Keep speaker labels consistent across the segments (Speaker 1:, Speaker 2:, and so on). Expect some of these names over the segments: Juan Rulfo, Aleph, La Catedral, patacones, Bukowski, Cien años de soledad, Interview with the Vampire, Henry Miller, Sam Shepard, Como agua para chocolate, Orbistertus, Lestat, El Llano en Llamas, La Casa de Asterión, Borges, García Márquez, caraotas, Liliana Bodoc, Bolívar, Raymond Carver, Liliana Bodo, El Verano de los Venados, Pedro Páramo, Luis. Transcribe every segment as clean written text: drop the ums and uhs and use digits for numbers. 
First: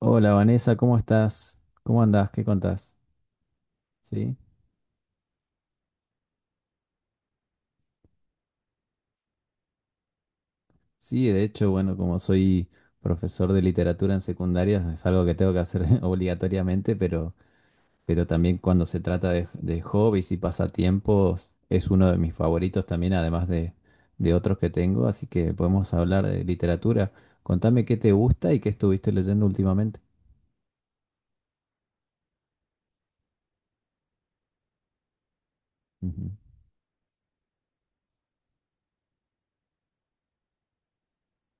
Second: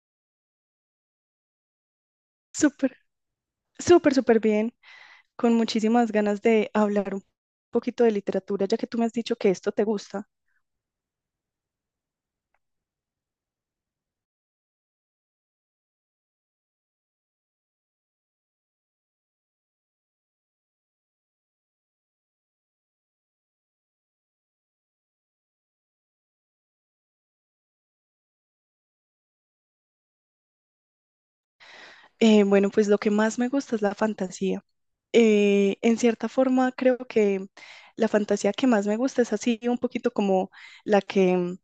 Speaker 1: Hola Vanessa, ¿cómo estás? ¿Cómo andás? ¿Qué
Speaker 2: Súper,
Speaker 1: contás?
Speaker 2: súper,
Speaker 1: ¿Sí?
Speaker 2: súper bien, con muchísimas ganas de hablar un poquito de literatura, ya que tú me has dicho que esto te gusta.
Speaker 1: Sí, de hecho, bueno, como soy profesor de literatura en secundarias, es algo que tengo que hacer obligatoriamente, pero también cuando se trata de hobbies y pasatiempos, es uno de mis favoritos también, de otros que tengo, así que podemos hablar de literatura. Contame qué te gusta y qué estuviste leyendo últimamente.
Speaker 2: Bueno, pues lo que más me gusta es la fantasía. En cierta
Speaker 1: Ujú.
Speaker 2: forma, creo que la fantasía que más me gusta es así, un poquito como la que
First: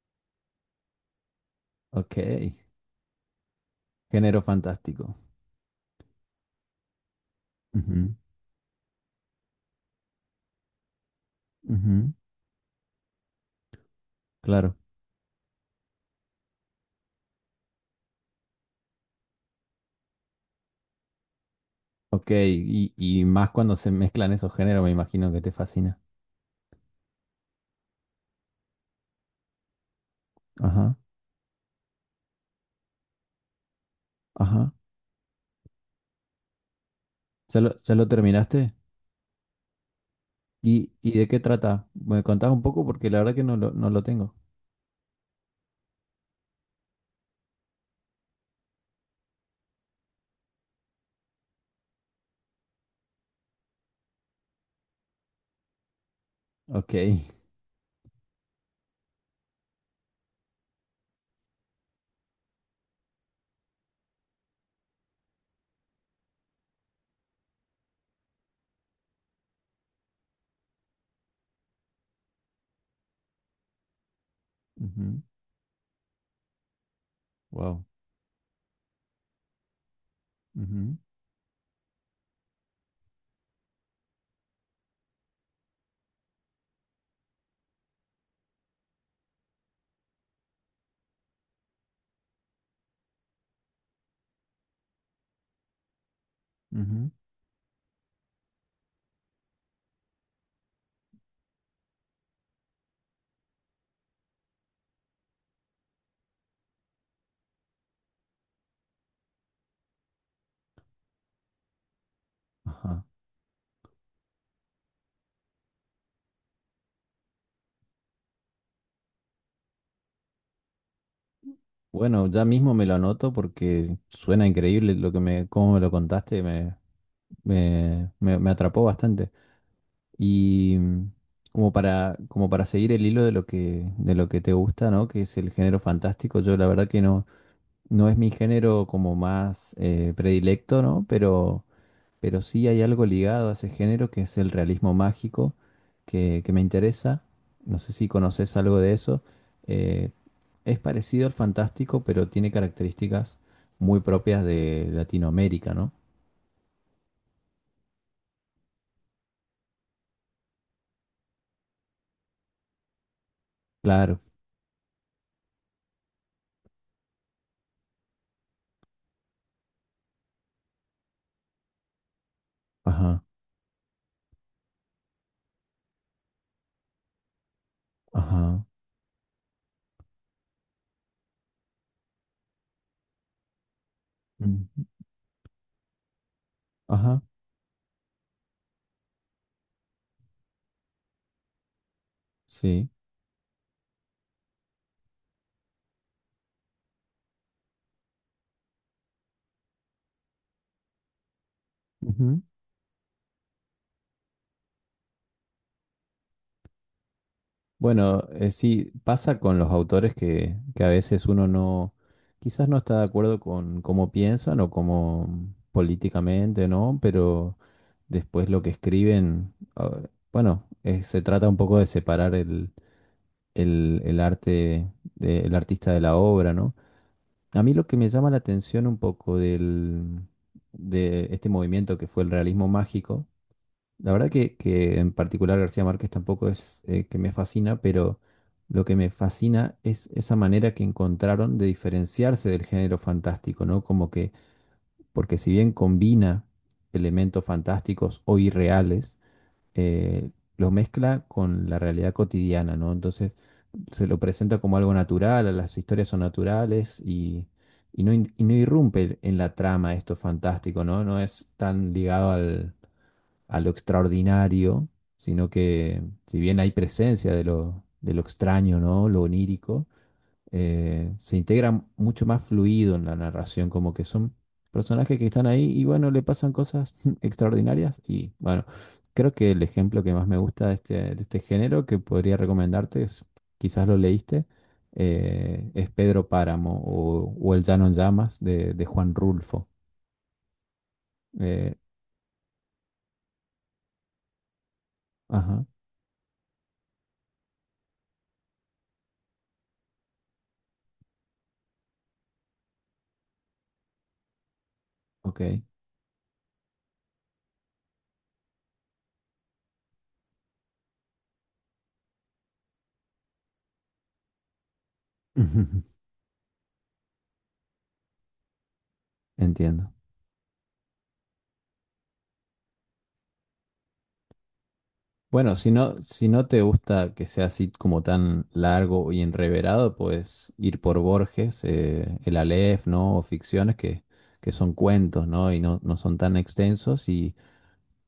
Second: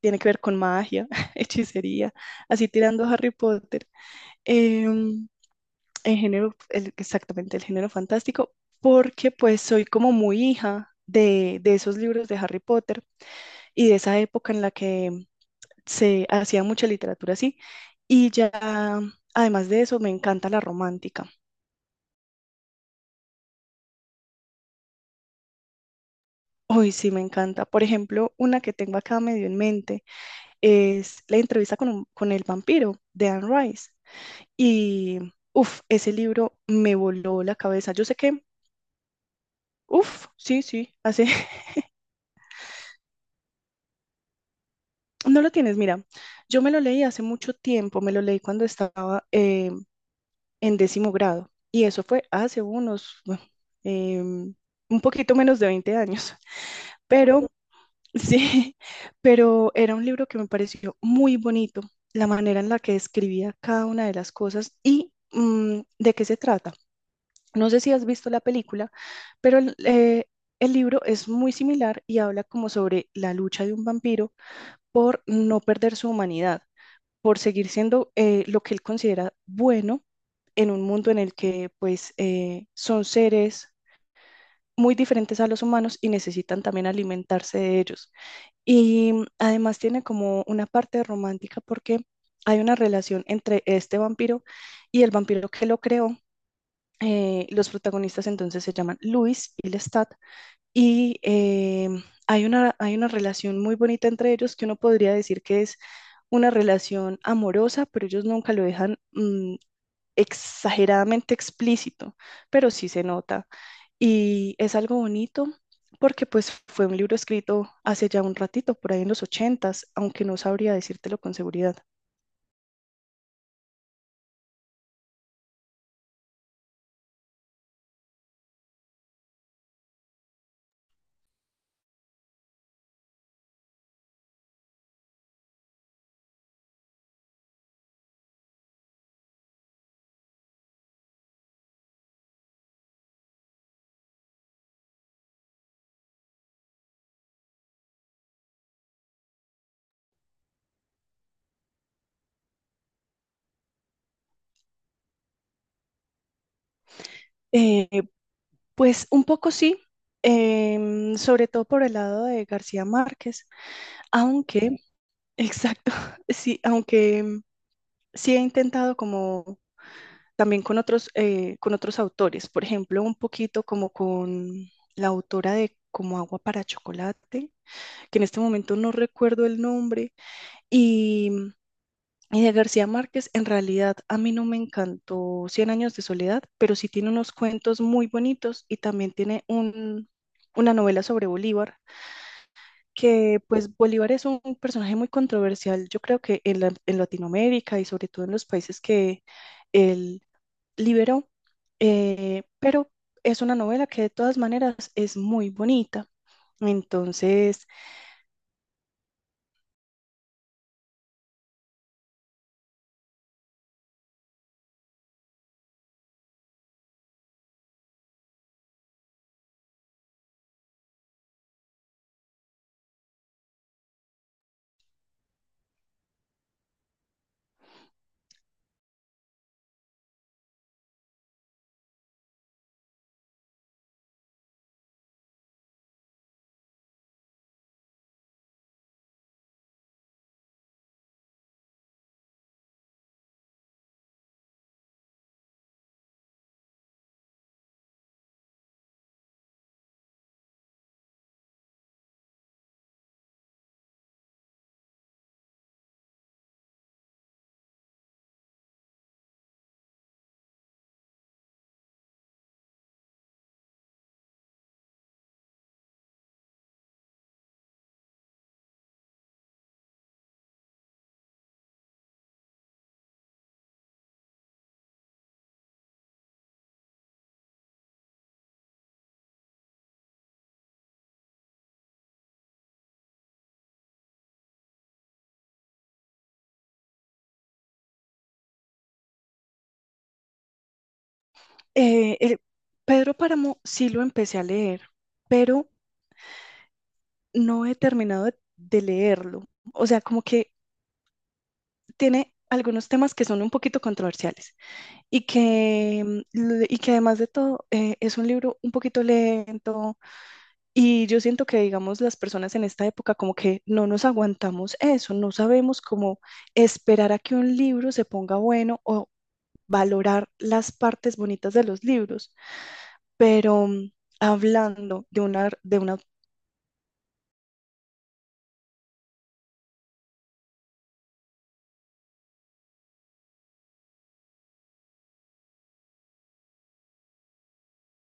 Speaker 2: tiene que ver con magia, hechicería,
Speaker 1: Ok,
Speaker 2: así tirando a Harry Potter.
Speaker 1: género fantástico.
Speaker 2: Em, el género, exactamente, el género
Speaker 1: Ujú,
Speaker 2: fantástico, porque pues soy como muy hija de esos
Speaker 1: ujú,
Speaker 2: libros de Harry Potter, y de esa época en la
Speaker 1: claro.
Speaker 2: que se hacía mucha literatura así. Y ya, además de eso, me encanta la romántica.
Speaker 1: Ok, y más cuando se mezclan esos géneros, me imagino que te fascina.
Speaker 2: Hoy sí me encanta. Por ejemplo, una que tengo acá medio en mente
Speaker 1: Ajá,
Speaker 2: es la entrevista con, con el vampiro de Anne Rice.
Speaker 1: ajá.
Speaker 2: Y uff, ese libro me voló la cabeza.
Speaker 1: Ya
Speaker 2: Yo
Speaker 1: lo
Speaker 2: sé que,
Speaker 1: terminaste?
Speaker 2: uff, sí, sí,
Speaker 1: Y
Speaker 2: hace.
Speaker 1: de qué trata? ¿Me contás un poco? Porque la verdad que no lo tengo.
Speaker 2: No lo tienes, mira, yo me lo leí hace mucho tiempo, me lo leí cuando estaba, en décimo grado. Y eso fue hace unos, bueno, em, un poquito menos de 20 años.
Speaker 1: Ok.
Speaker 2: Pero sí, pero era un libro que me pareció muy bonito, la manera en la que describía cada una de las cosas y de qué se trata. No sé si has visto la película, pero el libro es muy similar y habla como sobre la lucha de un vampiro
Speaker 1: Ujú.
Speaker 2: por no perder su humanidad, por seguir
Speaker 1: Wow.
Speaker 2: siendo lo que él considera bueno en un
Speaker 1: Ujú,
Speaker 2: mundo en el que pues son seres muy diferentes a los humanos y necesitan también alimentarse de ellos. Y además tiene como una parte romántica porque hay una relación entre este vampiro y el vampiro que lo creó.
Speaker 1: ujú,
Speaker 2: Los protagonistas entonces se llaman Luis y Lestat, y hay una relación muy bonita entre ellos que uno podría decir que es una relación amorosa, pero ellos nunca lo dejan exageradamente explícito, pero sí se
Speaker 1: ajá.
Speaker 2: nota. Y es algo bonito porque pues fue un libro escrito hace ya un ratito, por ahí en los 80, aunque no sabría decírtelo con seguridad.
Speaker 1: Bueno, ya mismo me lo anoto porque suena increíble lo que me, cómo me lo contaste, me atrapó bastante. Y como para, como para seguir el hilo de de lo que te gusta, ¿no? Que es el género fantástico, yo la verdad que no. No es mi género como más predilecto, ¿no? Pero sí hay algo ligado a ese género que es el realismo mágico que me interesa. No sé si conoces algo de eso. Eh, es parecido al fantástico, pero tiene características muy propias de Latinoamérica, ¿no?
Speaker 2: Eh, pues un poco sí, sobre todo por el lado de García Márquez,
Speaker 1: Claro.
Speaker 2: aunque, exacto, sí, aunque sí he intentado como también con otros autores, por ejemplo, un
Speaker 1: Ajá,
Speaker 2: poquito como con la autora de Como agua para chocolate, que en este
Speaker 1: ajá.
Speaker 2: momento no recuerdo el nombre, y, y de García Márquez, en realidad a mí no me
Speaker 1: Mm.
Speaker 2: encantó Cien años de soledad, pero sí tiene
Speaker 1: Ajá,
Speaker 2: unos cuentos muy bonitos y también tiene un, una novela sobre Bolívar,
Speaker 1: sí.
Speaker 2: que pues Bolívar es un personaje muy controversial, yo creo que en Latinoamérica y sobre todo en los países que él liberó, pero es una novela que de todas maneras es muy bonita. Entonces,
Speaker 1: Bueno, sí, pasa con los autores que a veces uno no, quizás no está de acuerdo con cómo piensan o cómo políticamente, ¿no? Pero después lo que escriben, ah, bueno, se trata un poco de separar el arte del artista de la obra, ¿no? A mí lo que me llama la atención un poco del, de este movimiento que fue el realismo mágico, la verdad que en particular García Márquez tampoco es que me fascina, pero lo que me fascina es esa manera que encontraron de diferenciarse del género fantástico, ¿no? Como que, porque si bien combina elementos fantásticos o irreales, eh, lo mezcla con la realidad cotidiana, ¿no? Entonces se lo presenta como algo natural, las historias son naturales y no, y no irrumpe en la trama esto fantástico, ¿no? No es tan ligado al a lo extraordinario, sino que si bien hay presencia de de lo extraño, ¿no? Lo onírico, se integra mucho más fluido en la narración, como que son personajes que están ahí y bueno, le pasan cosas extraordinarias y bueno, creo que el ejemplo que más me gusta de de este género que podría recomendarte es, quizás lo leíste, es Pedro Páramo o El Llano en Llamas de Juan Rulfo. Eh,
Speaker 2: eh, el- Pedro Páramo sí lo empecé a leer,
Speaker 1: ajá,
Speaker 2: pero no he terminado de, leerlo. O sea, como que tiene algunos temas que son un poquito controversiales y
Speaker 1: ok.
Speaker 2: que, y que además de todo es un libro un poquito lento. Y yo siento que, digamos, las personas en esta época como que no nos aguantamos eso, no sabemos cómo esperar a que un libro se ponga bueno o
Speaker 1: Entiendo.
Speaker 2: valorar las partes bonitas de los libros. Pero hablando de una,
Speaker 1: Bueno, si
Speaker 2: de una.
Speaker 1: no, si no te gusta que sea así como tan largo y enreverado, puedes ir por Borges, el Aleph, ¿no? O ficciones que son cuentos, ¿no? Y no, no son tan extensos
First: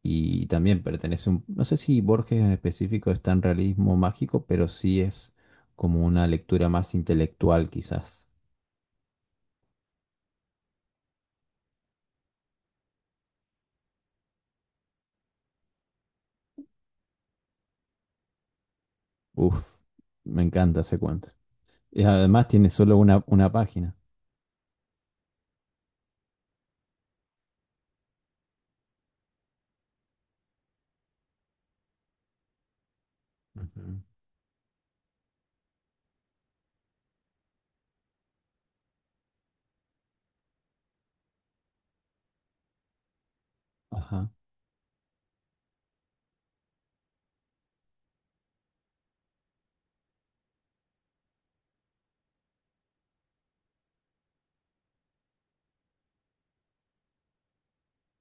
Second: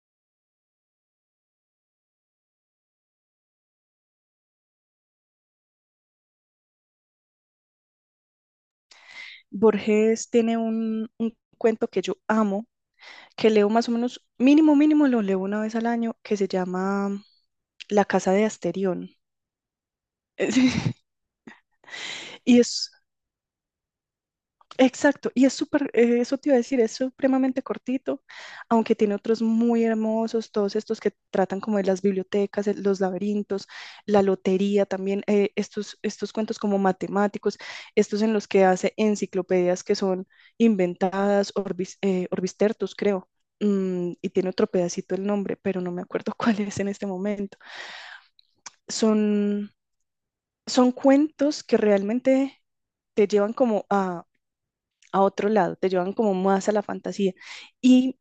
Speaker 1: y también pertenece un... No sé si Borges en específico es tan realismo mágico, pero sí es como una lectura más intelectual quizás.
Speaker 2: Borges tiene un cuento que yo amo, que leo más o menos, mínimo, mínimo, lo leo una vez al año, que se llama La Casa de Asterión.
Speaker 1: Uf, me encanta
Speaker 2: Sí.
Speaker 1: ese cuento. Y además
Speaker 2: Y
Speaker 1: tiene
Speaker 2: es,
Speaker 1: solo una página.
Speaker 2: Exacto, y es súper, eso te iba a decir, es supremamente cortito, aunque tiene otros muy hermosos, todos estos que tratan como de las bibliotecas, los laberintos,
Speaker 1: Ujú.
Speaker 2: la lotería también, estos cuentos como matemáticos, estos en los que hace enciclopedias que son inventadas, Orbis, Orbistertus, creo,
Speaker 1: Ajá.
Speaker 2: y tiene otro pedacito el nombre, pero no me acuerdo cuál es en este momento. Son, son cuentos que realmente te llevan como a otro lado, te llevan como más a la fantasía. Y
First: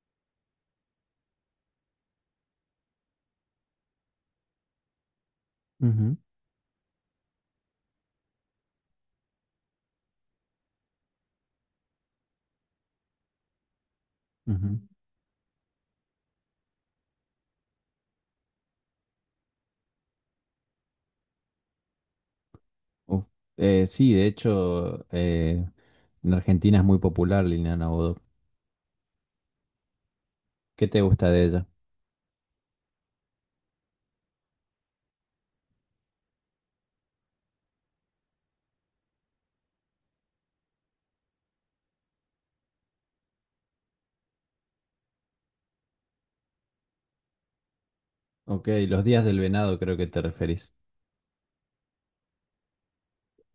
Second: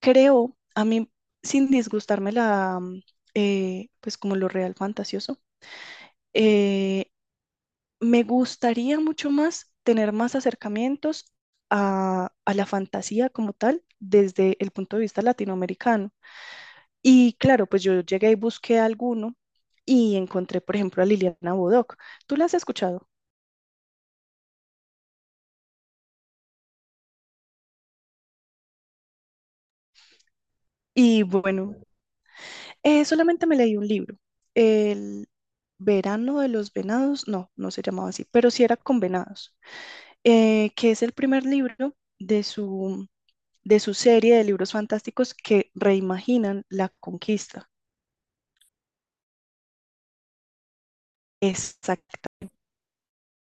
Speaker 2: creo, a mí, sin disgustarme la, pues como lo real fantasioso,
Speaker 1: Ujú,
Speaker 2: eh, me gustaría mucho más tener más acercamientos a la fantasía como tal desde el
Speaker 1: ujú.
Speaker 2: punto de vista latinoamericano. Y claro, pues yo llegué y busqué alguno y encontré, por ejemplo, a Liliana Bodoc. ¿Tú la has escuchado?
Speaker 1: Uf, sí, de hecho, en Argentina es muy popular Liliana Bodo. ¿Qué te
Speaker 2: Y
Speaker 1: gusta de ella?
Speaker 2: bueno, solamente me leí un libro, El Verano de los Venados, no, no se llamaba así, pero sí era con venados, que es el primer libro de su, serie de libros fantásticos que reimaginan la conquista.
Speaker 1: Ok, los días del venado creo que te referís.
Speaker 2: Exacta.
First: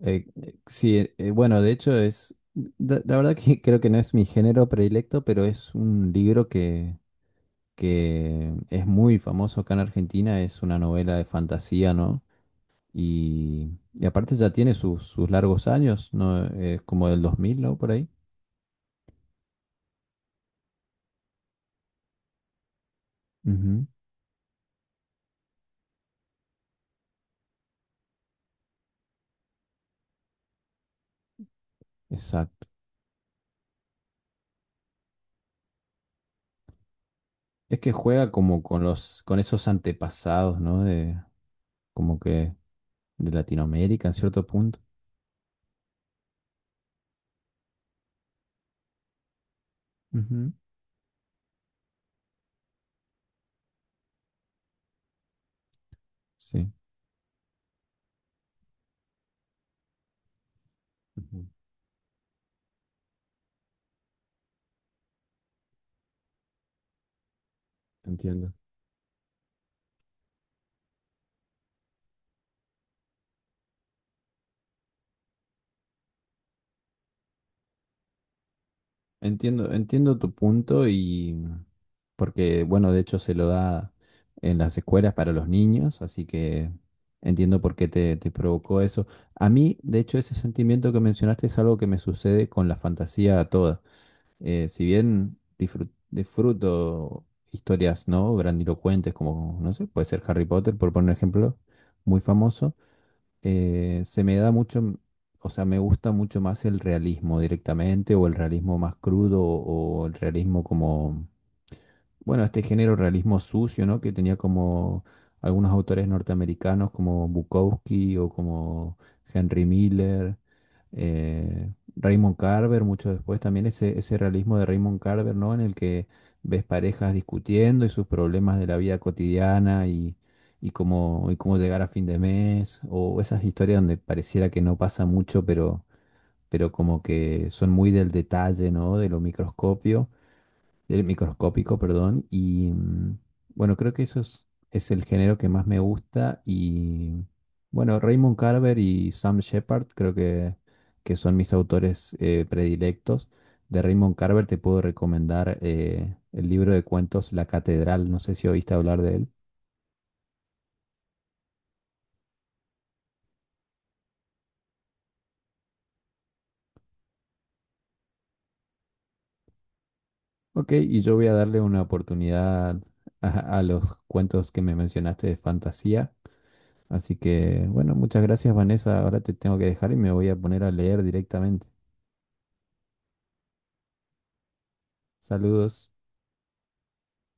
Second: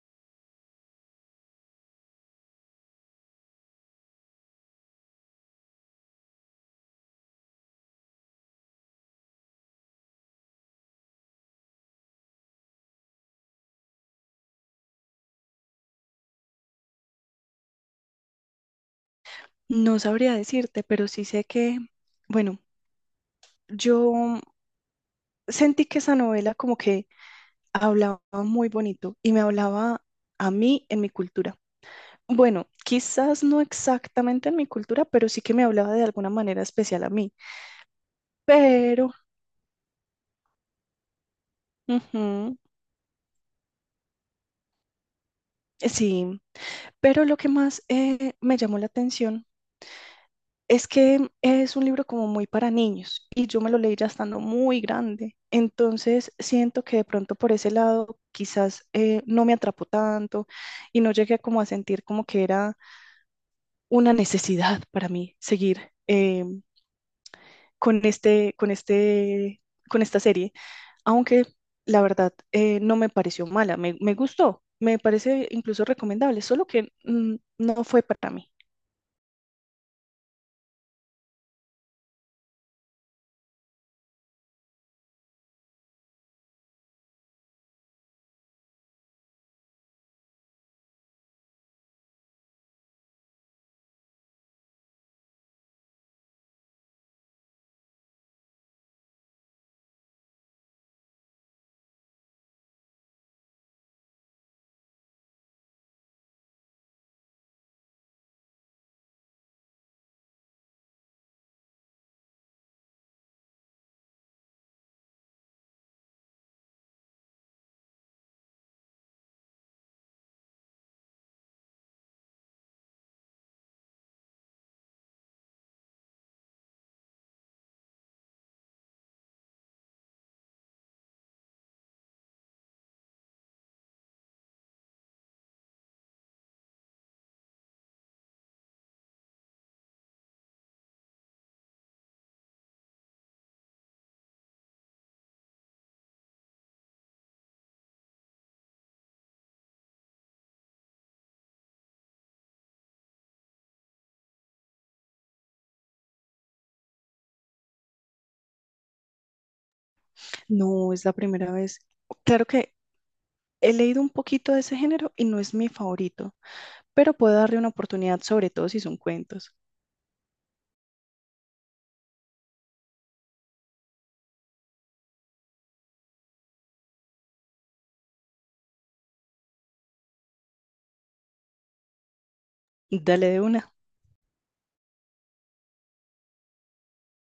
Speaker 1: Sí, bueno, de hecho es, la verdad que creo que no es mi género predilecto, pero es un libro que es muy famoso acá en Argentina, es una novela de fantasía, ¿no? Y aparte ya tiene sus largos años, ¿no? Es como del 2000 ¿no? Por ahí.
Speaker 2: No sabría decirte, pero sí sé que, bueno,
Speaker 1: Ujú,
Speaker 2: yo sentí que esa novela como que hablaba muy bonito y me hablaba a mí en mi cultura. Bueno,
Speaker 1: exacto.
Speaker 2: quizás no exactamente en mi cultura, pero sí que me hablaba de alguna manera especial a mí.
Speaker 1: Es que juega como con
Speaker 2: Pero,
Speaker 1: los, con esos antepasados, ¿no? De, como
Speaker 2: Ujú,
Speaker 1: que de Latinoamérica en cierto punto.
Speaker 2: sí, pero lo que más me llamó la atención
Speaker 1: Ujú,
Speaker 2: es que es un libro como muy para niños y yo me lo leí ya estando muy grande. Entonces
Speaker 1: sí,
Speaker 2: siento que de pronto por ese lado quizás no me atrapó tanto y no llegué
Speaker 1: ujú,
Speaker 2: como a sentir como que era una necesidad para mí seguir con
Speaker 1: entiendo.
Speaker 2: este, con este, con esta serie, aunque la verdad no me pareció mala, me gustó, me parece incluso recomendable, solo que no fue para mí.
Speaker 1: Entiendo, entiendo tu punto y porque, bueno, de hecho se lo da en las escuelas para los niños, así que entiendo por qué te, te provocó eso. A mí, de hecho, ese sentimiento que mencionaste es algo que me sucede con la fantasía toda. Si bien disfruto historias, ¿no? Grandilocuentes, como, no sé, puede ser Harry Potter, por poner un ejemplo, muy famoso, se me da mucho, o sea, me gusta mucho más el realismo directamente, o el realismo más crudo, o el realismo como bueno, este género realismo sucio, ¿no? Que tenía como algunos autores norteamericanos como Bukowski o como Henry Miller, Raymond Carver, mucho después también ese realismo de Raymond Carver, ¿no? En el que ves parejas discutiendo y sus problemas de la vida cotidiana y cómo llegar a fin de mes, o esas historias donde pareciera que no pasa mucho, pero como que son muy del detalle, ¿no? De lo microscopio Del microscópico, perdón. Y bueno, creo que eso es el género que más me gusta. Y bueno, Raymond Carver y Sam Shepard creo que son mis autores predilectos. De Raymond Carver te puedo recomendar el libro de cuentos La Catedral. No sé si oíste hablar de él.
Speaker 2: No es la primera vez. Claro que he leído un poquito de ese género y no es mi favorito, pero puedo darle una oportunidad, sobre todo si son cuentos.
Speaker 1: Ok, y yo voy a darle una oportunidad a, a los cuentos que me mencionaste de fantasía. Así que, bueno, muchas gracias, Vanessa. Ahora te tengo que dejar y me voy a poner a leer directamente.
Speaker 2: Dale de una.
Speaker 1: Saludos.